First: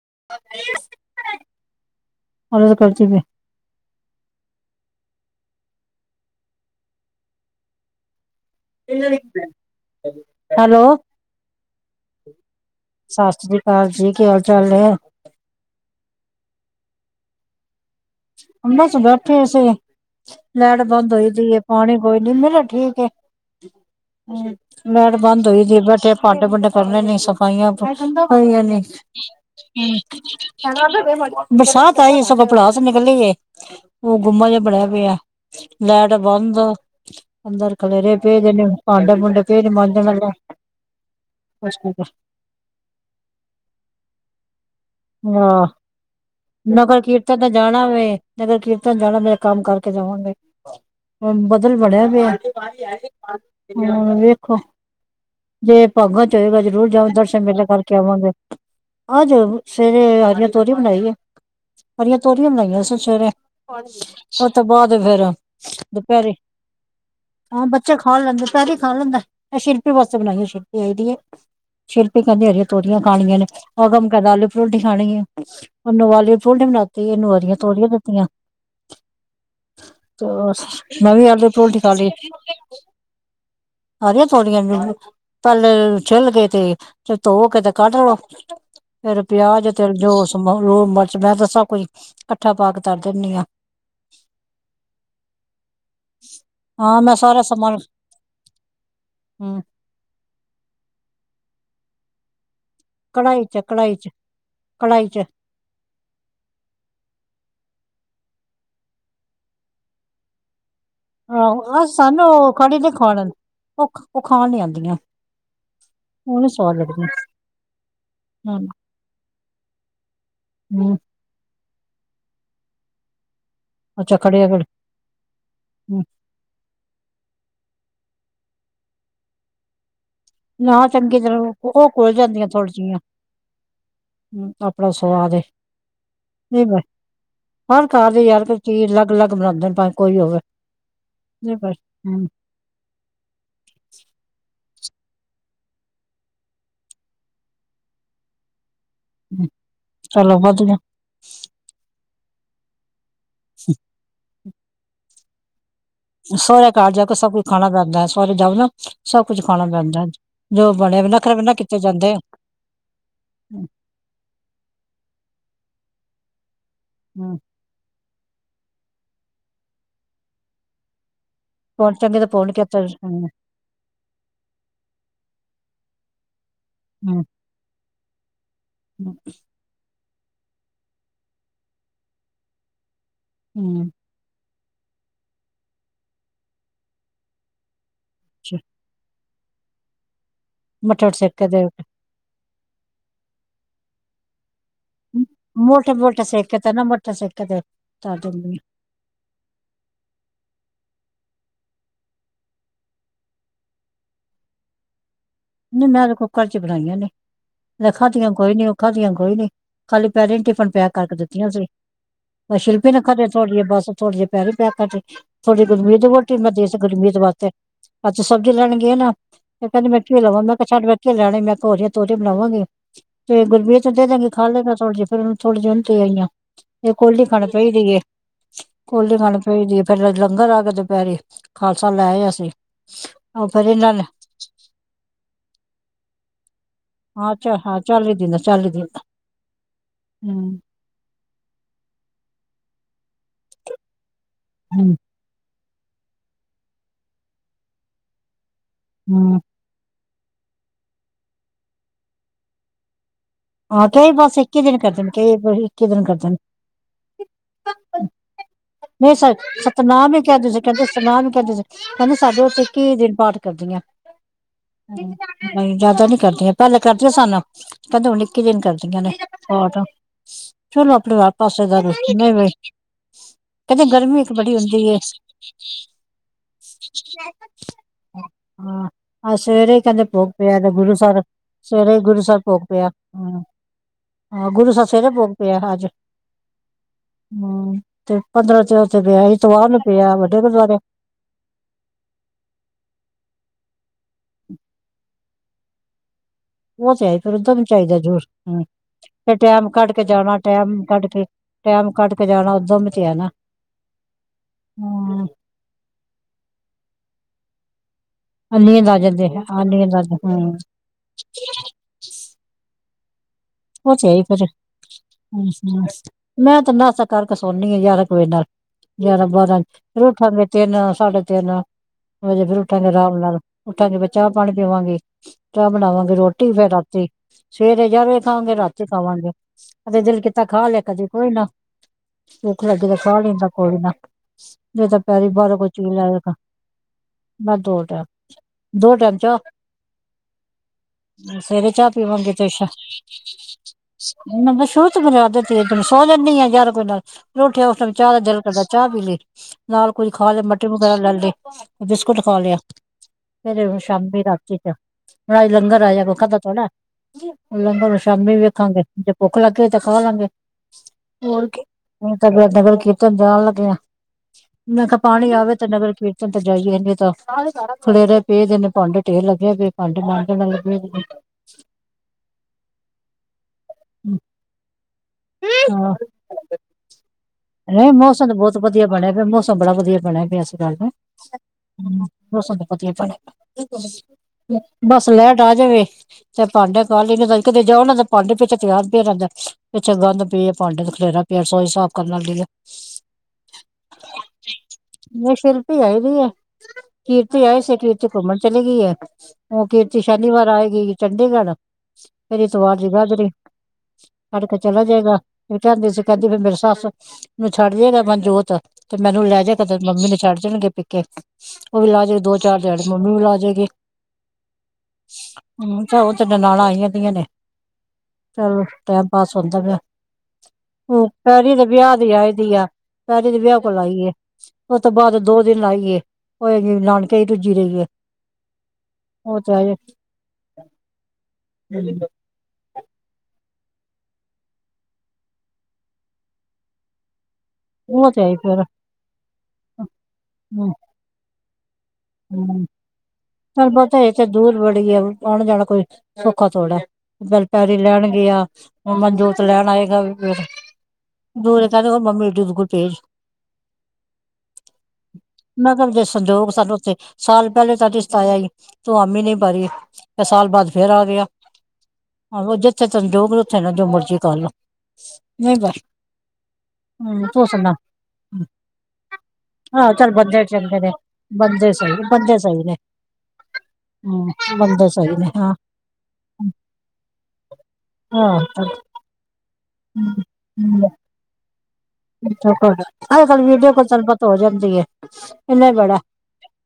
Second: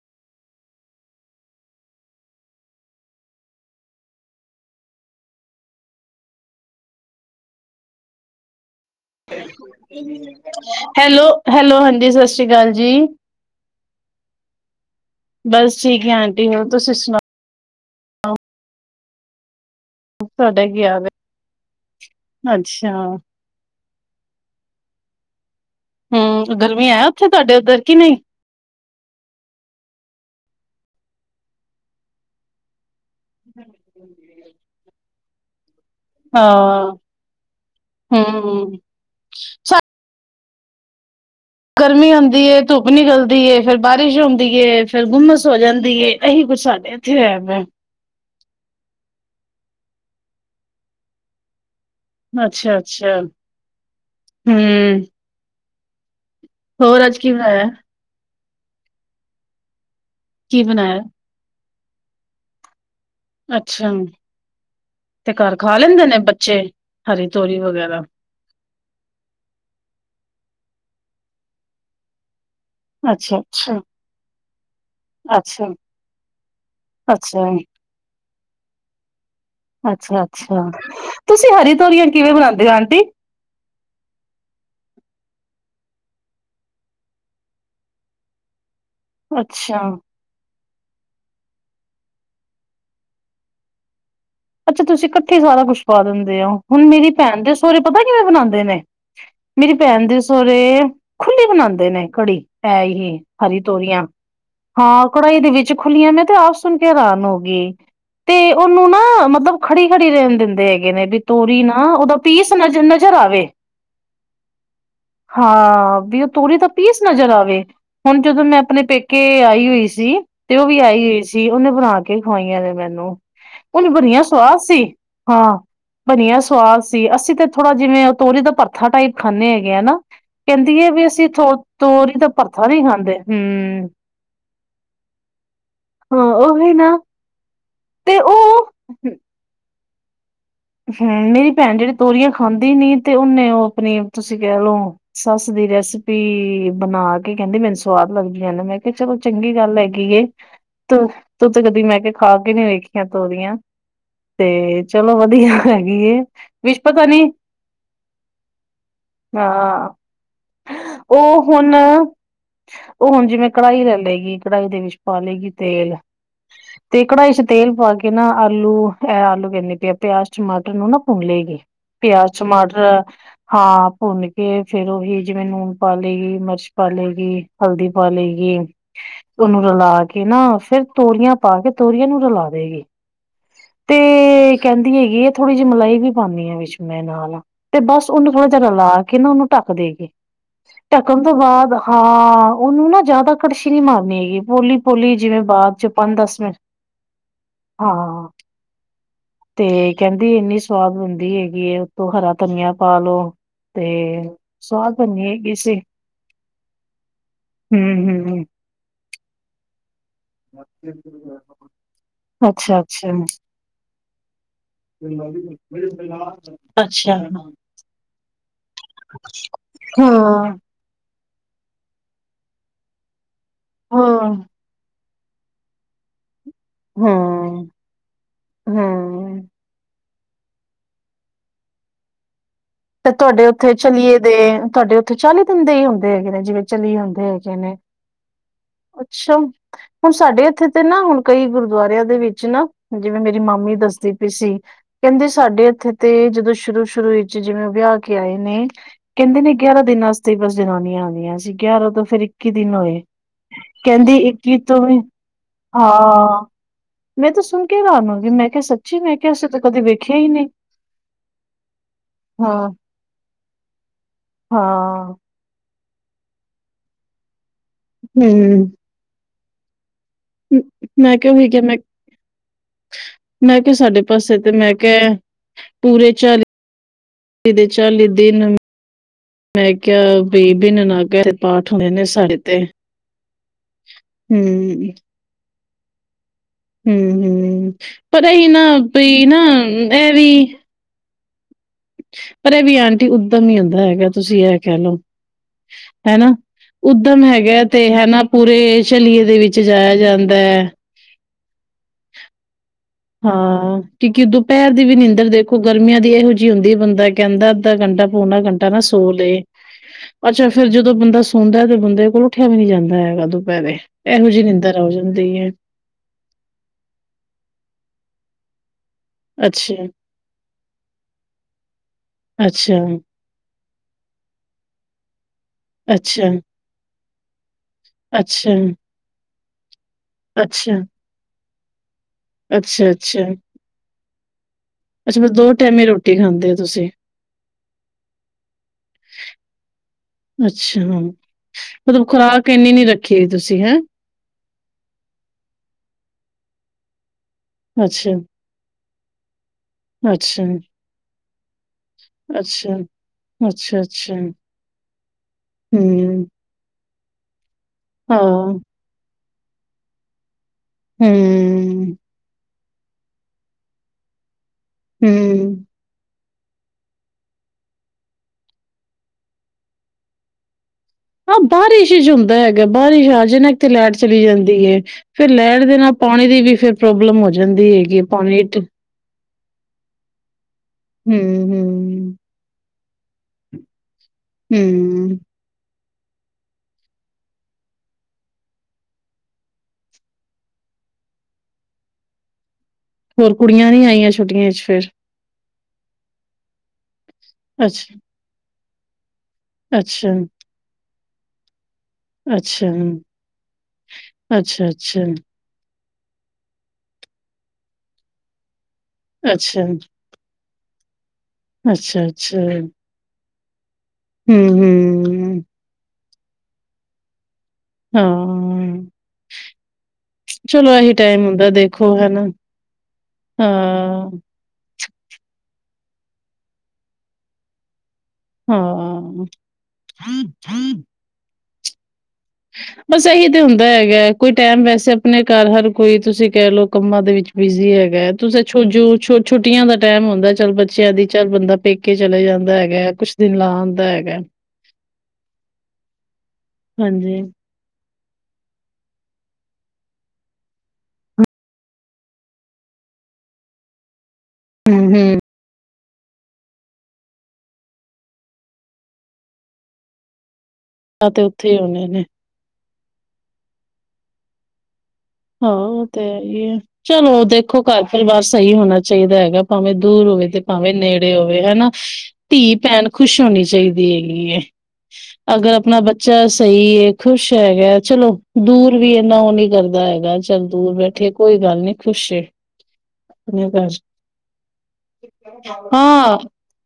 [unintelligible] Hello hello ਹਾਂਜੀ ਸਤਿ ਸ੍ਰੀ ਅਕਾਲ ਜੀ ਸਤਿ ਸ੍ਰੀ ਅਕਾਲ ਜੀ ਕੀ ਹਾਲ ਚਾਲ ਹੈ ਬਸ ਠੀਕ ਹੈ ਆਂਟੀ ਹੋਰ ਤੁਸੀਂ ਸੁਣਾਓ ਅੰਦਾਸ [unintelligible] [unintelligible] ਤੁਹਾਡਾ ਲਾਈਟ ਕੀ ਹਾਲ ਬੰਦ ਹੋਈ ਦੀ ਹੈ ਪਾਣੀ ਕੋਈ ਨੀ ਹੈ ਮਿਲਬ ਅੱਛਾ ਠੀਕ ਏ ਹਮ ਲੋੜ ਬੰਦ ਜੈ ਬੈਠੇ ਪਾੰਡੇ ਹਮ ਪੂੰਡੇ ਗਰਮੀ ਕਰਨੇ ਹੈ ਨੀ ਉੱਥੇ ਤੁਹਾਡੇ ਸਫਾਈਆਂ ਉੱਧਰ ਕਿ ਨਹੀਂ [unintelligible] ਬਰਸਾਤ ਆਈ ਇਸ ਸਗੋ ਭ੍ਰਾਸ ਨਿਕਲ ਗਈ ੲ, ਉ ਗੁੰਮਾ ਜਾ ਬਨੀਏ ਪਿਏ। ਲੈਟ ਬੰਦ, ਹਾਂ ਅੰਦਰ ਖਲੇਰੇ ਪੇ ਦੇਨੇ, ਹਮ ਪਾਂਡੇ ਪੂੰਡੇ ਪੇ ਨੇ ਮਾਂਜਣ ਵਾਲੇ ਗਰਮੀ ਆਂਦੀ ਏ, ਧੁੱਪ ਨਿਕਲਦੀ ਏ, ਫੇਰ ਬਾਰਿਸ਼ ਹੁੰਦੀ ਏ, ਫੇਰ ਗੁੰਮਸ ਹੋ ਜਾਂਦੀ ਏ, ੲਹੀ ਕੁੱਛ ਸਾਡੇ ਇੱਥੇ ਹੋਇੲ। ਤਾਂ ਜਾਨਾ ਵੇ। ਨਗਰ ਕੀਰਤਨ ਜਾਨਾ, ਮੇਰ ਕੰਮ ਕਰਕੇ ਜਾਵਾਂਗੇ ਹੁਨ ਬੱਚਿਆਂ ਬਣਿਆ ਪਿਆ ਅੱਛਾ ਅੱਛਾ ਹਮ ਵੇਖੋ। ਹਮ ਜੇ ਪਗਤ ਵੇਲੇ ਜ਼ਰੂਰ ਹੋਰ ਜਾਮ ਅੱਜ ਕੀ ਦਰਸ਼ਨ ਬਣਾਇਆ ਵੇਲੇ ਕਰਕੇ ਆਵਾਂਗੇ। ਆਜ ਸਵੇਰੇ ਹਰੀ ਕੀ ਤੋਰੀ ਬਣਾਇਆ ਬਣਾਈ ਏ ਹਰੀਅ ਤੋਰੀਆਂ ਨਾਇਆਂ ਸੀ। ਅੱਛਾ ਉਹ ਤੋਂ ਬਾਅਦ ਫੇਰ ਤੇ ਘਰ ਖਾ ਲੈਂਦੇ ਨੇ ਦੁਪੇੈਰੇ ਬੱਚੇ ਹਰੀ ਤੋਰੀ ਹਾਂ ਬੱਚੇ ਵਗੈਰਾ ਖਾ ਲੈਂਦੇ ਦੁਪਹਿਰੇ ਖਾ ਲੈਂਦਾ, ਇਹ ਸ਼ਿਰਪੀ ਵਾਸਤੇ ਬਣਾਈਏ ਸ਼ਿਰਪੀ ਚਾਇਦੀ ੲ ਸ਼ਿਲਪੀ ਕੈੰਦੀ ਹਰੀਆ ਤੋਰੀਆਂ ਖਾਣੀਏ ਅੱਛਾ ਨੇ ਅੱਛਾ ਅਗਮ ਕੈੰਦਾ ਆਲੂ ਪ੍ਰੋਂਠੀ ਖਾਣੀ ਏ ਅੱਛਾ ਉਨੂੰ ਆਲੂ ਪਰੋਂਠੀ ਬਨਾ ਤਿ ਅੱਛਾ ਇਨੂੰ ਹਰੀਆਂ ਅੱਛਾ ਤੋਰੀਆਂ ਦਿੱਤੀਆਂ [inaudible] ਅੱਛਾ ਤੇ ਅੱਛਾ ਮੈਂ ਵੀ ਆਲੂ ਤੁਸੀਂ ਹਰੀ ਪਰੋੰਠੀ ਤੋਰੀਆਂ ਖਾਲੀ, ਕਿਵੇਂ ਬਣਾਉਂਦੇ ਹੋ ਆਂਟੀ? ਹਰੀਆ ਤੋਰੀਆਂ ਛਿਲ ਕੇ, ਤੇ ਤੋ ਕੇ, ਤੇ ਕੱਟ ਲੋ ਫੇਰ ਪਿਆਜ ਅੱਛਾ। ਤੇ‌‌ ਜ਼ੋ ਸਮਾ ਨੂਨ ਮਰਚ, ਮੈ ਤਾਂ ਸਭ ਕੁੂ ਕੱਠਾ ਪਾ ਕੇ ਤਰ ਦਿੰਨੀ ਹਾਂ। ਅੱਛਾ, ਤੁਸੀਂ ਕੱਠੇ ੲ ਸਾਰਾ ਕੁੱਛ ਪਾ ਦਿੰਦੇ ੳ, ਹੁਨ ਹਾਂ ਮੇਰੀ ਮੈਂ ਸਾਰਾ ਭੈਣ ਦੇ ਸਮਾਨ ਸੋਰੇ ਪਤਾ ਕਿਵੇਂ ਬਨਾਂਦੇ ਨੇ, ਹਮ ਮੇਰੀ ਭੈਣ ਦੇ ਸੋਰੇ ਖੁੱਲੀ ਬਨਾ ਇਹ ਨਹੀਂ ਘੜੀ ਕੜਾਹੀ ਹਰੀ ਚ ਕੜਾਹੀ ਤੋਰੀਆਂ ਚ ਹਾਂ ਕੜਾਹੀ ਚ ਕੜਾਈ ਦੇ ਵਿੱਚ ਖੁੱਲੀਆਂ ਮੈਂ ਤੇ ਆਪ ਸੁਨ ਕੇ ਹੈਰਾਨ ਹੋ ਗੀ। ਤੇ ਉਨੂੰ ਨਾ ਮਤਲਬ ਖੜੀ ਖੜੀ ਰੈਨ ਦਿੰਦੇ ਹੈ। ਵੀ ਆਹੋ ਤੋਰੀ ਨਾ ਆਹ ਓਦਾ ਸਾਨੂੰ ਪੀਸ ਉਹ ਖੜੀ ਦੇ ਨਜ਼ਰ-ਨਜ਼ਰ ਖਾਣ ਆਵੇ ਉਹ ਉਹ ਖਾਣ ਨੀ ਆਉਂਦੀਆਂ ਹਾਂ ਵੀ ਓ ਉਹ ਨੀ ਤੋਰੀ ਦਾ ਸਵਾਦ ਪੀਸ ਲੱਗਦੀਆਂ ਨਜ਼ਰ ਆਵੇ ਹੁਨ ਜਦੋਂ ਮੈਂ ਹਮ ਅਪਨੇ ਪੇਕੇ ਆਈ ਹੋਈ ਸੀ, ਤੇ ਓ ਵੀ ਹਮ ਆਈ ਸੀ। ਉਹਨੇ ਬਣਾ ਕੇ ਖਵਾਈਆਂ ਨੇ ਮੈਨੂੰ ੳਝੰ ਅੱਛਾ ਬਨਿਯਾ ਖੜੇ ਸਵਾਦ ਅਗਰ ਸੀ, ਹਾਂ ਬਣਿਆ ਸਵਾਦ ਸੀ ਅਸੀਂ ਤੇ ਥੋੜਾ ਜਿਵੇਂ ਉਹ ਤੋਰੀ ਦਾ ਪਰਥਾ ਟਾਈਪ ਖਾਂਦੇ ਹੈਗੇ ਨਾ ਕਹਿੰਦੀ ਨਾ ਹੈ ਵੀ ਚੰਗੀ ਅਸੀਂ ਤਰ੍ਹਾਂ ਥੋ ਉਹ ਤੋਰੀ ਦਾ ਖੁੱਲਜਾਂਦੀਆਂ ਭਰਥਾ ਥੋੜੀਆਂ ਨਹੀਂ ਜਿਹੀਆਂ, ਖਾਂਦੇ ਹਮ ਆਪਣਾ ਸਵਾਦ ਏ, ਹਾਂ ਨਹੀਂ ਉਹੀ ਬਈ ਨਾ ਹਰ ਖਰ ਤੇ ਦੀ ਯਾਰ ਕੋ ਉਹ ਚੀਜ਼ ਅਲੱਗ ਅਲੱਗ ਬਣਾਦੇ ਪਏ ਕੋਈ ਹੋਵੇ ਹਮ ਮੇਰੀ ਨਹੀਂ ਬਈ ਭੈਣ ਜਿਹੜੀ ਹਮ, ਤੋਰੀਆਂ ਖਾਂਦੀ ਨੀ ਤੇ ਉਹਨੇ ਉਹ ਆਪਣੀ ਤੁਸੀਂ ਕਹਿ ਲਓ ਸੱਸ ਦੀ ਰੈਸਿਪੀ ਬਣਾ ਕੇ ਕਹਿੰਦੀ ਮੈਨੂੰ ਸਵਾਦ ਲੱਗਦੀਆਂ ਨੇ ਮੈਂ ਚਲੋ ਹਮ, ਚੰਗੀ ਗੱਲ ਹੈਗੀ ਏ ਚਲੋ ਵਧੀਆ ਤੂ ਤੂ ਤੇ ਕਦੀ ਮੈਂ ਕਿਹਾ ਖਾ ਕੇ ਨੀ ਆਏਗੀ ਤੋਰੀਆਂ ਤੇ ਚਲੋ ਵਧੀਆ ਵਧੀਆ ਹੈਗੀ ਹੈ, ਸਹੁਰੇ ਵਿੱਚ ਘਰ ਜਾ ਪਤਾ ਕੇ ਨੀ, ਸਭ ਕੁਝ ਖਾਣਾ ਪੈਂਦਾ ਹੈ ਸਹੁਰੇ ਜਾਓ ਨਾ ਸਭ ਕੁਝ ਖਾਣਾ ਹਾਂ ਪੈਂਦਾ ਹੈ ਜੋ ਬਣਿਆ ਨਖਰੇ ਵੀ ਉਹ ਨਾ ਹੁਣ ਕੀਤੇ ਜਾਂਦੇ ਉਹ ਹੁਣ ਜਿਵੇਂ ਕੜਾਹੀ ਲੈ ਲਏਗੀ ਕੜਹੀ ਦੇ ਵਿੱਚ ਪਾ ਲਏਗੀ ਤੇਲ ਤੇ ਕੜਾਹੀ ਹਮ ਚ ਤੇਲ ਪਾ ਕੇ ਨਾ ਆਲੂ ਅ ਆਲੂ ਕੇਨੀ ਪਈ ਆ। ਪਿਆਜ ਟਮਾਟਰ ਨੂੰ ਨਾ ਭੁੰਨ ਲੇਗੀ ਪੌਣ ਚੰਗੇ ਤੇ ਪਿਆਜ ਪੌਣ ਕੀਤੇ ਟਮਾਟਰ ਹਮ ਹਾਂ ਭੁੰਨ ਕੇ ਫੇਰ ਉਹੀ ਜਿਵੇਂ ਨੂਣ ਪਾਲੇਗੀ ਮਿਰਚ ਪਾ ਹਮ ਲਏਗੀ ਹਲਦੀ ਪਾ ਲਏਗੀ ਹਮ, ਉਹਨੂੰ ਰਲਾ ਕੇ ਤੇ ਨਾ ਫੇਰ ਤੋਰੀਆਂ ਪਾ ਕੇ ਤੋਰੀਆਂ ਨੂੰ ਰਲਾ ਦੇਗੀ- ਹੂੰ ਤੇ ਕਹਿੰਦੀ ਹੈਗੀ ਆ ਥੋੜ੍ਹੀ ਜਿਹੀ ਮਲਾਈ ਵੀ ਪਾਉਂਦੀ ਆ ਵਿੱਚ ਨਾਲ ਬਸ ਉਹਨੂੰ ਥੋੜਾ ਅੱਛਾ। ਜਿਹਾ ਰਲਾ ਕੇ ਨਾ ਉਹਨੂੰ ਤੱਕ ਦੇ ਕੇ ਮੱਠੇ ਉੱਠ ਢੱਕਣ ਸੇਕ ਤੋਂ ਕੇ ਦੇ ਬਾਅਦ, ਹਾਂ ਉਹਨੂੰ ਨਾ ਜ਼ਿਆਦਾ ਕੜਛੀ ਨੀ ਮਾਰਨੀ ਹੈਗੀ, ਪੋਲੀ ਮੁਠ ਮੁਠ ਸੇਕੇ ਤੇ ਨਾ ਮੁੱਠ ਸੇਕੇ ਤੇ ਧਰ ਹਾਂ ਦਿੰਦੀ ਆ ਤੇ ਕਹਿੰਦੀ ਇੰਨੀ ਸਵਾਦ ਹੁੰਦੀ ਹੈਗੀ ਉਤੋਂ ਹਰਾ ਧਨੀਆ ਪਾ ਲੋ ਤੇ ਸਵਾਦ ਬਨੀ ਹੈ। ਨਹੀਂ ਮੈਂ ਤੇ ਕੁੱਕਰ ਚ ਬਣਾਈਆਂ ਨੇ ਖਾਧੀਆਂ ਹੂੰ-ਹੂੰ। ਕੋਈ ਨੀ ਉਹ ਖਾਧੀਆਂ ਕੋਈ ਨੀ ਖਾਲੀ ਪੈਰੀ ਟਿਫਿਨ ਪੈਕ ਕਰਕੇ ਦਿੱਤੀਆਂ ਸੀ ਬ ਸ਼ਿਲਪੀ ਨ ਅੱਛਾ-ਅੱਛਾ। ਖਾ ਦੇ ਤੁਹਾਡੀ ਜ ਬਸ ਥੋੜੇ ਜਿਹੇ ਪੈਰੀ ਪੈਕ ਕਰ ਥਹਾਡੀ ਗੁਰਮੀਤ ਦੀ ਬੋਟੀ ਮੈਂ ਦੇ ਅੱਛਾ ਗੁਰਮੀਤ ਵਾਸਤੇ ਅੱ ਸ ਗਿਲਣਗੇ ਨਾ ਤੇ ਕਹਿੰਦੇ ਮ ਉਹ ਮੈਂ ਹਾਂ-ਹਾਂ-ਹਾਂ-ਹਾਂ ਕ [inaudible] ਲੈਣੇ ਮੈਂ ਕੋਰੀਆ ਤੋਰੀਆਂ ਬਣਾਵਾਂਗੀ। ਤੇ ਗੁਰਮੀਤ ਦੇ ਦੇਗੇ ਖਾਲੇਗਾ ਥੋੜ੍ਹਾ ਜਿਹੇ ਫਿਰ ਉਹਨੂੰ ਥੋੜ੍ਹ [unintelligible] ਆਈਆਂ। ਇਹ ਕੋਲੀ ਖੰਡ ਪਈਦੀ ਏ, ਕੋਲੀ ਖੰਡ ਪਾਈਦੀ ਏ ਫਿਰ ਲੰਗਰ ਆ ਕੇ ਦੁਪਹਿਰੇ ਖਾਲਸਾ ਲੈ ਆਏ ਅਸੀਂ। ਤੇ ਤੁਹਾਡੇ ਉਹ ਫਿਰ ਉੱਥੇ ਇਹਨਾਂ ਨੇ ਚਲੀਏ ਦੇ ਤੁਹਾਡੇ ਉਥੇ ਚਾਲੀ ਦਿਨ ਦੇ ਹੀ ਹੁੰਦੇ ਹੈਗੇ ਨੇ ਜਿਵੇਂ ਚਲੀ ਜਾਂਦੇ ਹਾਂ ਹੈਗੇ ਚ ਨੇ। ਹਾਂ ਚੱਲ ਹੀ ਦਿੰਦਾ ਚੱਲ ਹੀ ਦਿੰਦਾ ਅੱਛਾ! ਹੁਨ ਸਾਡੇ ਹੂੰ ਇੱਥੇ ਤੇ ਨਾ ਹੁਣ ਕਈ ਗੁਰਦੁਆਰਿਆਂ ਦੇ ਵਿੱਚ ਨਾ ਜਿਵੇਂ ਮੇਰੀ ਮਾਮੀ ਦੱਸਦੀ ਸੀ ਹੂੰ ਕਹਿੰਦੇ ਸਾਡੇ ਇੱਥੇ ਤੇ ਜਦੋਂ ਸ਼ੁਰੂ, ਸ਼ੁਰੂ ਜਿਵੇਂ ਉਹ ਵਿਆਹ ਕੇ ਆਏ ਨੇ। ਹੂੰ ਕਹਿੰਦੇ ਨੇ ਗਿਆਰਾਂ ਦਿਨਾਂ ਬਸ ਜਨਾਨੀਆਂ ਆਦੀਆਂ ਸੀ। ਗਿਆਰਾਂ ਤੋਂ ਫੇਰ ਇੱਕੀ ਦਿਨ ਹੋਏ। ਹਾਂ ਕਈ ਕਹਿੰਦੀ ਬਸ ਇੱਕੀ ਦਿਨ ਤੋਂ ਵੀ ਕਰਦੇ ਨੇ ਕਈ ਇੱਕੀ ਦਿਨ ਕਰਦੇ ਹਾਂ ਮੈਂ ਤਾਂ ਸੁਣ ਕੇ ਨੇ ਹੈਰਾਨ ਹੋ ਗਈ ਮੈਂ ਕਿਹਾ ਸੱਚੀ ਨਹੀਂ ਮੈਂ ਕਿਹਾ ਅਸੀਂ ਤਾਂ ਕਦੇ ਸਤਨਾਮ ਵੇਖਿਆ ਵੀ ਹੀ ਨਹੀਂ ਕਹਿੰਦੇ ਸੀ ਕਹਿੰਦੇ ਸਤਨਾਮ ਵੀ ਕਹਿੰਦੇ ਸੀ ਕਹਿੰਦੇ ਦ ਹਾਂ ਇੱਕ ਦਿਨ ਪਾਠ ਕਰਦੀਆਂ ਹਾਂ ਜ਼ਿਆਦਾ ਨੀ ਕਰਦੀਆਂ ਪਹਿਲਾਂ ਕਰਦੀਆਂ ਸਨ ਕਦੋਂ ਹੋਣੀ। ਇਕੀ ਦਿਨ ਹਮ ਕਰਦੀਆਂ ਨੇ ਹੋਰ ਦੋ। ਚਲੋ ਆਪਣੇ ਮੈਂ ਵ ਕਿਹਾ ਉਹੀ ਕਿਹਾ ਮੈਂ ਪਾਸੇਦਾਰ ਕਹਿੰਦੇ, ਮੈਂ ਕਿਹਾ ਐਥੇ ਸਾਡੇ ਗਰਮੀ ਇੱਕ ਪਾਸੇ ਤੇ ਬੜੀ ਮੈਂ ਹੁੰਦੀ ਐ, ਕਿਹਾ ਪੂਰੇ ਚਾਲੀ ਦੇ ਚਾਲੀ ਦਿਨ ਹਾਂ ਮੈਂ ਸਵੇਰੇ ਹੀ ਕਹਿੰਦੇ ਕਿਹਾ ਭੋਗ ਵੀ ਪਿਆ ਤੇ ਬਿਨ ਗੁਰੂਸਰ ਨਾਗਾ ਦੇ ਪਾਠ ਹੁੰਦੇ ਸਵੇਰੇ ਹੀ ਨੇ ਸਾਡੇ ਗੁਰੂਸਰ ਤੇ ਭੋਗ ਪਿਆ। ਹਮ ਹਾਂ ਗੁਰੂ [inaudible] ਪਿਆ ਆਜ ਹੂੰ, ਹੂੰ ਪਰ ਏਨਾ ਪੰਦਰਾਂ ਤੇ ਉੱਥੇ ਪਿਆ ਬਈ ਨਾ ਇਤਵਾਰ ਨੂੰ ਇਹ ਪਿਆ ਵੀ ਵੱਡੇ ਗੁਰਦੁਆਰੇ ਪਰ ਇਹ ਵੀ ਆਂਟੀ ਉੱਦਮ ਹੀ ਹੁੰਦਾ। ਹੈਗਾ ਤੇ ਤੁਸੀਂ ਐਹ ਕਹਿ ਲਓ। ਹੈਨਾ। ਉਹ ਤੇ ਹੈ ਉਧਮ ਫਿਰ ਉਧਰ ਹੈਗਾ ਵੀ ਤੇ ਚਾਹੀਦਾ ਹੈ ਨਾ। ਜ਼ਰੂਰ ਪੂਰੇ ਹਮ ਛਲੀਏ ਤੇ ਦੇ ਵਿੱਚ ਜਾਇਆ ਜਾਂਦਾ ਐ। ਟਾਈਮ ਕੱਢ ਕੇ ਜਾਣਾ ਓਦੋਂ ਹਾਂ ਕਿਉਕਿ ਦੁਪੈਰ ਦੀ ਵੀ ਨੀਂਦਰ ਦੇਖੋ ਗਰਮੀਆਂ ਦੀ ਇਹੋ ਜਿਹੀ ਹੁੰਦੀ ਐ ਬੰ ਦਾ ਕਹਿੰਦਾ ਅੱਧਾ ਘੰਟਾ ਪੋਨਾ ਹਮ ਘੰਟਾ ਨਾ ਨੀਂਦ ਆ ਸੋ ਜਾਂਦੀ ਲਏ। ਆ ਨੀਂਦ ਆ ਜਾਂਦੀ ਅੱਛਾ ਹਮ ਫਿਰ ਜਦੋਂ ਬੰਦਾ ਸੌਦਾ ਤੇ ਬੰਦੇ ਕੋਲ ਉੱਠਿਆ ਵੀ ਨੀ ਜਾਂਦਾ ਹੈਗਾ। [inaudible] ਉਹ ਤੇ ਹੈ ਈ ਇਹੋ ਜਿਹੀ ਫਿਰ, ਨਿੰਦਰ ਹੋ ਜਾਂਦੀ ਹੈ ਮੈਂ ਤੇ ਨਾਸਤਾ ਕਰਕੇ ਸੋਨੀ ਆ ਯਾਰ ਹੋਏ ਨਾਲ ਯਾਰਾ ਬਾਰਾਂ ਅੱਛਾ, ਫਿਰ ਓਠਾਂਗੇ। ਤਿੰਨ ਸਾਢੇ ਤਿੰਨ ਹਜੇ ਫਿਰ ਅੱਛਾ। ਉੱਠਾਂਗੇ ਆਰਾਮ ਨਾਲ। ਉੱਠਾਂਗੇ ਫੇਰ ਚਾਅ ਪਾਣੀ ਪਿਵਾਂਗੀ। ਚਾਹ ਬਣਾਵਾਂਗੇ, ਅੱਛਾ, ਰੋਟੀ ਫੇਰ ਰਾਤੀ। ਸਵੇਰ ਯਾਰਾ ਅੱਛਾ, ਖਾਂਗੇ ਰਾਤੀ ਖਾਂਵਾਗੇ। ਹਾਂ [unintelligible] ਕਦੇ ਦਿਲ ਕੀਤਾ ਖਾ ਅੱਛਾ, ਲਿਆ, ਕਦੇ ਕੋਈ ਨਾ। ਭੂਖ ਲੱਗੇ ਅੱਛਾ, ਤਾ ਖਾ ਅੱਛਾ। ਲਈ, ਨ ਤੇ ਕੋਈ ਨਾ। ਜੇ ਤਾਂ ਅੱਛਾ ਪੈਰੀ ਮਤਲਬ ਬਾਹਰੋਂ ਕੋਈ ਟਾਈਮ ਈ ਚੀਜ਼ ਰੋਟੀ ਲੈਏ ਤਾਂ, ਖਾਂਦੇ ਹੋ ਤੁਸੀਂ। ਮੈਂ ਦੋ ਟੈਮ, ਦੋ ਟੈਮ ਚਾਹ, ਅੱਛਾ ਹਾਂ, ਸਵੇਰੇ ਚਾਹ ਮਤਲਬ ਪੀਵਾਂਗੇ ਤੇ ਖੁਰਾਕ ਛਾ ਇੰਨੀ ਨੀ ਰੱਖੀ ਹੋਈ ਤੁਸੀਂ ਹੈਂ? ਉਹਨ ਬਸ ਸ਼ੂ ਤੇ ਮਰੀ ਆਦਤ ਏ ਸੋ ਜਾਂਦੀ ਆ ਯ ਕੋਈ ਨਾ। [unintelligible] ਚਾਹ ਅੱਛਾ, ਦਾ ਦਿਲ ਕਰਦਾ। ਚਾ ਪੀਲੀ। ਨਾਲ ਕੁਝ ਖਾ ਲਿਆ ਅੱਛਾ, ਮਟਰੀ ਵਗੈਰਾ ਲੈ ਲਏ, ਬਿਸਕੁਟ ਖਾ ਲਿਆ, ਅੱਛਾ, ਫੇਰ ਅੱਛਾ, ਅੱਛਾ। ਸ਼ਾਮੀ ਰਾਤੀ ਚ ਹੁਣ ਅੱਜ ਲੰਗਰ ਆਇਆ ਉਹ ਹੂੰ, ਖਾਦਾ ਥੋੜਾ। [unintelligible] ਹਾਂ, ਸ਼ਾਮੀ ਵੇਖਾਂਗੇ ਭੁੱਖ ਲੱਗੇ ਤੇ ਖਾ ਲਾਂਗੇ। ਹੋਰ ਕੀ ਹੂੰ, [unintelligible] [unintelligible] ਜਾਣ ਲੱਗਿਆ। ਮੈ ਕਿਹਾ ਪਾਣੀ ਆਵੇ ਹੂੰ। ਤੇ ਨਗਰ ਕਿਰ ਤਨ ਤੇ ਜਾਈਏ ਨਹੀ ਤਾਂ ਖਲੇਰੇ ਪਏ ਦੇ ਨੇ, ਭਾਂਡੇ ਢੇਰ ਲੱਗੇ ਪਏ, ਭਾਂਡੇ ਮਾਂਝਣ ਆਲੇ ਪਏ ਦੇ ਨੇ। ਹਾਂ ਬਾਰਿਸ਼ ਚ ਹੁੰਦਾ ਹੈਗਾ। ਬਾਰੀਸ਼ ਆਜੇ ਨਾ। ਤੇ ਲੈਟ ਚਲੀ ਜਾਂਦੀ ਏ। ਫਿਰ ਲੈਟ ਦੇ ਹਾਂ ਨਾਲ ਪਾਣੀ ਦੀ ਵੀ ਫਿਰ ਪ੍ਰੋਬਲਮ ਹੋ ਜਾਂਦੀ ਨਹੀਂ ਹੈਗੀ ਏ ਮੌਸਮ ਤਾਂ ਪਾਣੀ ਬਹੁਤ ਵਧੀਆ ਬਣਿਆ ਮੌਸਮ ਬੜਾ ਵਧੀਆ ਬਣਿਆ ਪਿਆ ਸੀ। ਹੂੰ, ਹੂੰ, [unintelligible] ਬਸ ਹੂੰ। ਲੈਟ ਆ ਜਾਵੇ ਤੇ ਭਾਂਡੇ [unintelligible] ਕਿਤੇ ਜਾਓ ਨਾ ਤਾਂ ਭਾਂਡੇ ਤਿਆਰ ਪਏ ਰਹਿੰਦਾ ਪਿੱਛੇ ਗੰਦ ਪਿਆ ਦਾ ਭਾਂਡੇ ਦਾ ਖਿਲਰੇ ਪਏ ਆ ਰਸੋਈ ਸਾਫ ਕਰਨ ਆਲੀ ਹੋਰ ਕੁੜੀਆਂ ਨੀ ਆਈਆਂ ਛੁੱਟੀਆਂ 'ਚ ਫਿਰ? ਸ਼ਿਲਪੀ ਆਏ ਪਈ ਐ ਕੀਰਤੀ ਆਏ ਸੀ ਅੱਛਾ, ਕੀਰਤੀ ਘੁੰਮਣ ਚਲੀ ਗਈ ਹੈ ਉਹ ਕੀਰਤੀ ਅੱਛਾ। ਸ਼ਨੀਵਾਰ ਆਏਗੀ ਚੰਡੀਗੜ੍ਹ ਫਿਰ ਅੱਛਾ, ਐਤਵਾਰ ਜਗਾਧਰੀ [unintelligible] ਚਲਾ ਅੱਛਾ-ਅੱਛਾ, ਜਾਏਗਾ ਕਹਿੰਦੀ ਸੀ ਕਹਿੰਦੀ ਵੀ ਮੇਰੇ ਸੱਸ ਨੂੰ ਛੱਡ ਜਏਗਾ ਮਨਜੋਤ ਤੇ ਮੈਨੂੰ ਲੈ ਜਾ ਅੱਛਾ, ਕਦੇ ਮੰਮੀ ਨੇ ਛੱਡ ਜਾਣਗੇ ਪੀਕੇ ਉਹ ਵੀ ਲਾ ਜਾਏਗੀ ਦੋ ਅੱਛਾ-ਅੱਛਾ, ਚਾਰ ਦਿਨ ਮੰਮੀ ਵੀ ਲਾ ਜੇਗੀ ਇੱਕ ਹੂੰ, ਹੂੰ, ਹਾਂ ਉਹ ਤੁਹਾਡੇ ਨਾਲ ਆਈਆਂ ਪਈਆਂ ਨੇ ਚਲੋ ਹਾਂ, ਤੇ ਚਲੋ ਇਹੀ [unintelligible] ਟਾਈਮ ਹੁੰਦਾ ਪੈਰੀ ਦੇ ਦੇਖੋ ਵਿਆਹ ਦੀ ਹਨਾ, ਆਏ ਦੀ ਆ ਪੈਰੀ ਦੇ ਵਿਆਹ ਕੋਲ ਹਾਂ, ਆਈਏ ਉਹ ਤੋਂ ਬਾਅਦ ਦੋ ਦਿਨ ਲਾਈਏ ਹੋਏ ਨਾਨਕੇ ਦੀ ਰੁੱਜੀ ਰਹੀਏ ਹਾਂੰ ਹਮ ਹ ਬਸ ਇਹੀ ਤੇ ਹੁੰਦਾ ਹੈਗਾ ਕੋਈ ਟਾਈਮ ਵੈਸੇ ਆਪਣੇ ਘਰ ਹਰ ਕੋਈ ਤੁਸੀਂ ਕਹਿ ਲਓ ਕੰਮਾਂ ਦੇ ਵਿੱਚ ਬਿਜੀੀ ਹੈਗਾ ਉਹ ਹੈ ਤੇ ਆਈ ਤੁਸੀ ਫੇਰ ਛਜ ਛੁੱਟੀਆਂ ਦਾ ਟਾਈਮ ਆਉਂਦਾ ਚੱਲ ਬੱਚਿਆਂ ਦੀ ਚੱਲ ਬੰਦਾ ਪੇਕੇ ਚਲੇ ਜਾਂਦਾ ਹਮ ਹੈਗਾ ਕੁਛ ਦਿਨ ਲਾ ਚੱਲ ਆਂਦਾ ਪਤਾ ਹੈਗਾ, ਇਥੇ ਦੂਰ ਬੜੀ ਆ ਆਉਣ ਜਾਣਾ ਕੋਈ ਆ ਥੋੜਾ ਹਾਂਜੀ, ਖੜੇ ਪੈਰੀ ਲੈਣਗੇ ਹੁਣ ਮੰਨਜੋ ਤੇ ਲੈਣ ਆਏਗਾ ਫਿਰ ਦੂਰੇ ਕਹਿੰਦੇ ਮੰਮੀ ਦ ਦ ਕੋਲ ਪੇਜ ਹਮ ਹਮ ਨਗਰ ਦੇ ਸਹਿਯੋਗ ਸਾਨੂੰ ਤੇ ਸਾਲ ਪਹਿਲੇ ਤੁਹਾਡੀੇ ਸਤਾਇਆ ਸੀ ਤੂੰ ਆਮੀ ਨੀ ਪਾਰੀ ਤੇ ਸਾਲ ਬਾਅਦ ਫੇਰ ਆ ਤੇ ਗਿਆ ਉੱਥੇ ਹੀ ਹੋਣੇ ਨੇ। ਹਾਂ ਜਿੱਥੇ ਤਨੂੰ ਜੋ ਮ ਉੱਥੇ ਨਾ ਜੋ ਮਰਜ਼ੀ ਚਲ ਹਹੋ ਉਹ ਤੇ ਇਹੀ ਹੈ ਚਲੋ ਹੂੰ ਤੂੰ ਦੇਖੋ ਸੁਣਾ ਘਰ ਹੂੰ ਫਿਰ ਬਾਹਾਰ ਸਹੀ ਹੋਣਾ ਚਾਹੀਦਾ ਹੈਗਾ ਭਾਵੇਂ ਆਹੋ ਦੂਰ ਚੱਲ ਹੋਵੇ ਤੇ ਬੰਦੇ ਭਾਵੇਂ ਚੰਗੇ ਨੇ ਨੇੜੇ ਹੋਵੇ ਹਨਾ ਬੰਦੇ ਸਹੀ ਬੰਦੇ ਧੀ ਸਹੀ ਨੇ ਭੈਣ ਖੁਸ਼ ਹੋਣੀ ਚਾਹੀਦੀ ਹਮ ਹੈਗੀ ਹੈ ਬੰਦੇ ਸਹੀ ਨੇ ਅਗਰ ਹਾਂ ਆਪਣਾ ਬੱਚਾ ਸਹੀ ਖੁਸ਼ ਹੈਗਾ ਚਲੋ ਆਹੋ ਦੂਰ ਵੀ ਇੰਨਾ ਉਹ ਨੀ ਕਰਦਾ ਹੈਗਾ ਚੱਲ ਦੂਰ ਬੈਠੇ ਕੋਈ ਗੱਲ ਨੀ ਏ ਛਕ [unintelligible] ਇੰਨਾ ਬੜਾ ਹਾਂ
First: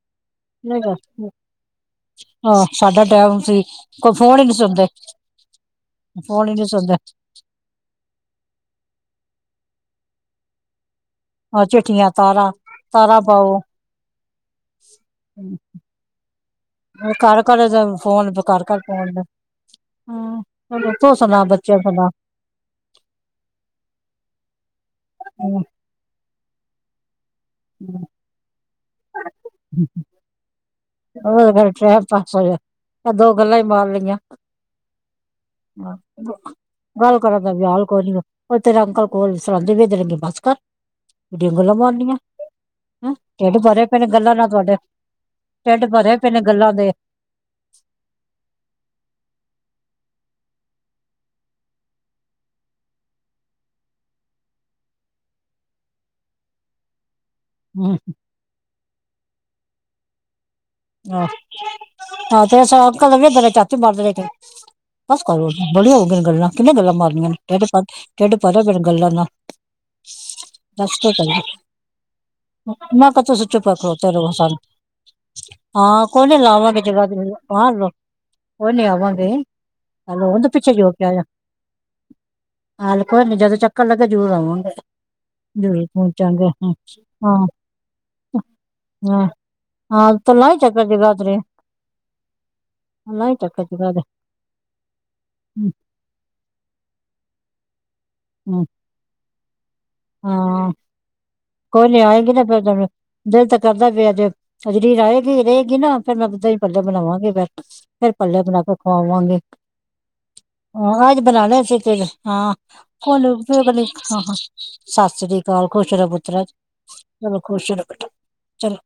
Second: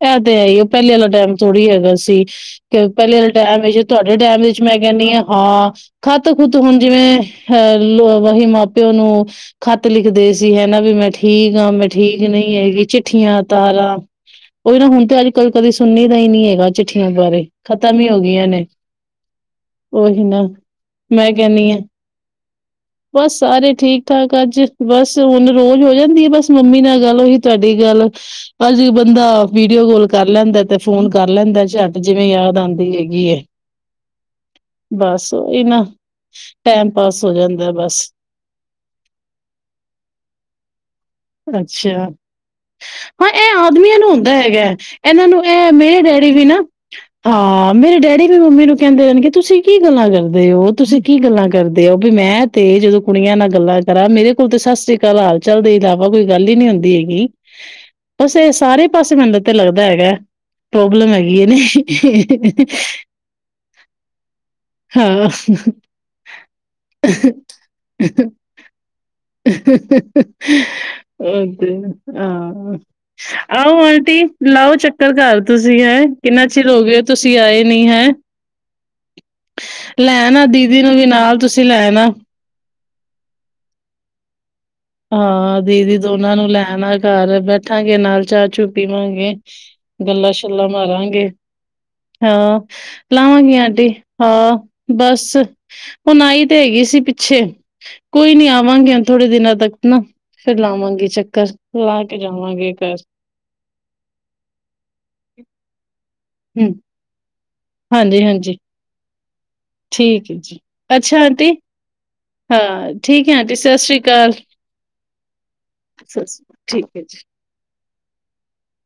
ਇਹ ਤੇ ਹੈ ਹੀ ਉਹ ਪਹਿਲੇ ਵਾਲਾ ਟੈਮ ਥੋੜ੍ਹੀ ਹੈਗਾ ਸੀ ਆਹ ਸਾਡਾ ਪਹਿਲੇ ਵਾਲਾ ਟਾਈਮ ਟੈਮ ਸੀ ਵਿੱਚ ਕੋਈ ਤੁਹਾਡੇ ਫੋਨ ਟੈਮ ਹੀ ਨਹੀਂ ਵਿੱਚ ਮੈਂ ਸੁਣਦੇ ਕਹਿੰਦੀ ਹ ਹਾਂ ਖ਼ੱਤ ਫੋਨ ਹੀ ਖੁੱਤ ਨਹੀਂ ਹੁਣ ਸੁਣਦੇ ਜਿਵੇਂ ਅਹ ਲੋ ਵਹੀ ਮਾਂ ਪਿਓ ਨੂੰ ਖ਼ਤ ਲਿਖਦੇ ਸੀ ਹਨਾ ਵੀ ਮੈਂ ਠੀ ਠੀਕ ਆਹ ਆਂ ਮੈਂ ਚਿੱਠੀਆਂ ਠੀਕ ਤਾਰਾਂ ਨਹੀਂ ਹੈਗੀ ਤਾਰਾਂ ਚਿੱਠੀਆਂ ਪਾਓ ਤਾਰਾਂ ਉਹੀ ਨਾ ਹੁਣ ਤੇ ਅੱਜ ਕੱਲ ਕਦੇ ਸੁਣਨੀ ਦਾ ਹੀ ਨਹੀਂ ਹੈਗਾ ਚਿੱਠੀਆਂ ਘਰ ਬਾਰੇ ਘਰ ਖਤਮ ਹੀ ਹੋ ਫੋਨ ਗਈਆਂ ਘਰ ਨੇ ਘਰ ਫੋਨ ਉਹੀ ਨਾ ਹਮ ਚਲੋ ਤੂੰ ਮੈਂ ਸੁਣਾ ਕਹਦੀ ਆ ਬੱਚੇ ਸੁਣਾ ਬਸ ਸਾਰੇ ਠੀਕ ਠਾਕ ਅੱਜ ਬਸ ਹੁਣ ਹਮ ਰੋਜ਼ ਹੋ ਜਾਂਦੀ ਆ ਬਸ ਮੰਮੀ ਨਾਲ ਗੱਲ ਉਹੀ ਤੁਹਾਡੀ ਗੱਲ ਅਜੀ ਬੰਦਾ ਵੀਡੀਓ ਕਲ ਕਰ ਲੈਂਦਾ ਤੇ ਫੋਨ ਕਰ ਲੈਂਦਾ ਉਹ ਝੱਟ ਟਾਈਮ ਜਿਵੇਂ ਪਾਸ ਹੋਇਆ ਯਾਦ ਆਉਂਦੀ ਇਹ ਹੈਗੀ ਦੋ ਗੱਲਾਂ ਹੀ ਮਾਰ ਲਈਆਂ ਬਸ ਉਹੀ ਨਾ ਟੈਮ ਗੱਲ ਪਾਸ ਹੋ ਕਰਨ ਦਾ ਜਾਂਦਾ ਵਿਆਹ ਬਸ ਕੋਈ ਨੀ ਉਹ ਤੇਰੇ ਅੰਕਲ ਕੋਲ ਸਲਾਉਂਦੇ ਵੀ ਰਗੇ ਬਸ ਕਰ ਕਿੱਡੀਆਂ ਗੱਲਾਂ ਅੱਛਾ ਮਾਰਨੀਆਂ ਹਾਂ ਇਹ ਕਿਹੜੇ ਮਾਰੇਿਆ ਆਦਮੀਆਂ ਪੈਣੇ ਨੂੰ ਹੁੰਦਾ ਗੱਲਾਂ ਨਾਲ ਹੈਗਾ ਤੁਹਾਡੇ ਇਹਨਾਂ ਨੂੰ ਢਿੱਡ ਮੇਰੇ ਭਰੇ ਪਏ ਡੈਡੀ ਨੇ ਵੀ ਨਾ ਗੱਲਾਂ ਦੇ ਹਾਂ ਮੇਰੇ ਡੈਡੀ ਵੀ ਮੰਮੀ ਨੂੰ ਕਹਿੰਦੇ ਰਹਿਣਗੇ ਤੁਸੀਂ ਕੀ ਗੱਲਾਂ ਕਰਦੇ ਹੋ ਤੁਸੀਂ ਕੀ ਗੱਲਾਂ ਕਰਦੇ ਹੋ ਵੀ ਮੈਂ ਤੇ ਜਦੋਂ ਕੁੜੀਆਂ ਨਾਲ ਗੱਲਾਂ ਕਰਾਂ ਮੇਰੇ ਕੋਲ ਤੇ ਸਤਿ ਸ੍ਰੀ ਅਕਾਲ ਹਾਲ ਚਾਲ ਦੇ ਇਲਾਵਾ ਕੋਈ ਗੱਲ ਹੀ ਨੀ ਹੁੰਦੀ ਹੈਗੀ ਹਮ, ਵੇਸੇ ਸਾਰੇ ਪਾਸੇ ਮੈਨੂੰ ਤੇ ਲੱਗਦਾ ਹੈਗਾ ਪ੍ਰੋਬਲਮ ਹੈਗੀ ਹੈ ਆਹੋਾਂ ਨੇ ਤੇ ਕ ਵੀਦ ਚਾਚੀ ਮਰਦੇ ਰਹੇ ਕੇ ਹਾਂ ਬਸ ਕਰੋ ਬੜੀਆਂ ਹੋਗੀਆਂ ਨੇ ਗੱਲਾਂ ਕਿੰਨੀਆਂ ਗੱਲਾਂ ਮਾਰਨੀਆਂ ਨੇ ਢਿੱਡ ਭਰ ਢਿੱਡ ਭਰੇ ਪਏ ਨੇ ਗੱਲਾਂ ਨਾਲ ਦੱਸ ਕੇ ਕਰੀ ਹਾਂ ਮੈਂ ਕਹ ਤੁਸੀਂ ਚੁੱਪ ਆਓ ਕਰੋ ਤੇ ਆਂਟੀ ਰਹੋ ਸਾਨੂੰ ਲਾਓ ਚੱਕਰ ਘਰ ਤੁਸੀਂ ਹੈ ਹਾਂ ਕੋਈ ਨਹੀਂ ਕਿੰਨਾ ਚਿਰ ਹੋ ਲਾਵਾਂਗੇ ਗਏ ਹੋ ਜਗ੍ਹਾ ਤੇ ਤੁਸੀਂ ਆਏ ਬਾਹਰ ਨੀ ਲੋ ਹੈ ਕੋਈ ਨਹੀਂ ਆਵਾਂਗੇ ਹਲੋ ਲੈਣਾ ਦੀਦੀ ਨੂੰ ਵੀ ਨਾਲ ਤੁਸੀਂ ਲੈਣਾ ਹਾਂਲੇ ਕੋੋਈ ਨੀਂ ਜਦੋਂ ਚੱਕਰ ਲੱਗਿਆ ਹੋਇਆ ਜ਼ਰੂਰ ਆਵਾਂਗੇ ਹਾਂ ਜ਼ਰੂਰ ਦੀਦੀ ਦੋਨਾਂ ਨੂੰ ਪਹੁੰਚਾਂਗੇ ਹਮ, ਲੈਣਾ ਹਾਂ ਘਰ ਬੈਠਾਂਗੇ ਨਾਲ ਚਾਹ ਚੂ ਹਾਂ ਪੀਵਾਂਗੇ ਗੱਲਾਂ ਚਲਾ ਮਾਰਾਂਗੇ ਹਾਂ ਲਾਵਾਂਗੀ ਆਂਟੀ ਹਾਂ ਬਸ ਹੁਣ ਆਈ ਤੇ ਹੈਗੀ ਸੀ ਪਿੱਛੇ [inaudible] ਕੋਈ ਨੀ ਆਵਾਂਗੇ ਥੋੜੇ ਦਿਨਾਂ ਤੱਕ ਨਾ ਫਿਰ ਹਾਂ ਲਾਵਾਂਗੇ ਚੱਕਰ ਕੋਈ ਨੀ ਲਾ ਕੇ ਆਏਗੀ ਨਾ ਫਿਰ ਜਾਵਾਂਗੇ ਘਰ ਦਿਲ ਤਾਂ ਕਰਦਾ ਪਿਆ ਤੇ ਅਜਰੀਰ ਆਏਗੀ ਰਹੇਗੀ ਨਾ ਫਿਰ ਮੈਂੱ ਧਹੀ ਹੂੰ ਭੱਲਾ ਬਣਾਵਾਂਗੇ ਬਰ ਫਿਰ ਹਾਂਜੀ ਭੱਲੇ ਹਾਂਜੀ ਬਣਾ ਕੇ ਖਵਾਵਾਂਗੇ ਠੀਕ ਹੈ ਜੀ ਹਾਂ, ਅੱਜ ਅੱਛਾ ਬਣਾ ਆਂਟੀ ਲਏ ਸੀ ਤੇ ਹਾਂ ਠੀਕ ਹੈ ਆਂਟੀ ਸਤਿ ਸ਼੍ਰੀ ਅਕਾਲ ਸਤਿ ਸ੍ਰੀ ਅਕਾਲ ਖੁਸ਼ ਰ ਸਤਿ ਪੁੱਤਰਾ ਸ਼੍ਰੀ ਅਕਾਲ ਠੀਕ ਹੈ ਜੀ ਚਲੋ ਖੁਸ਼ ਚਲੋ ਬੇਟਾ ਚਲੋ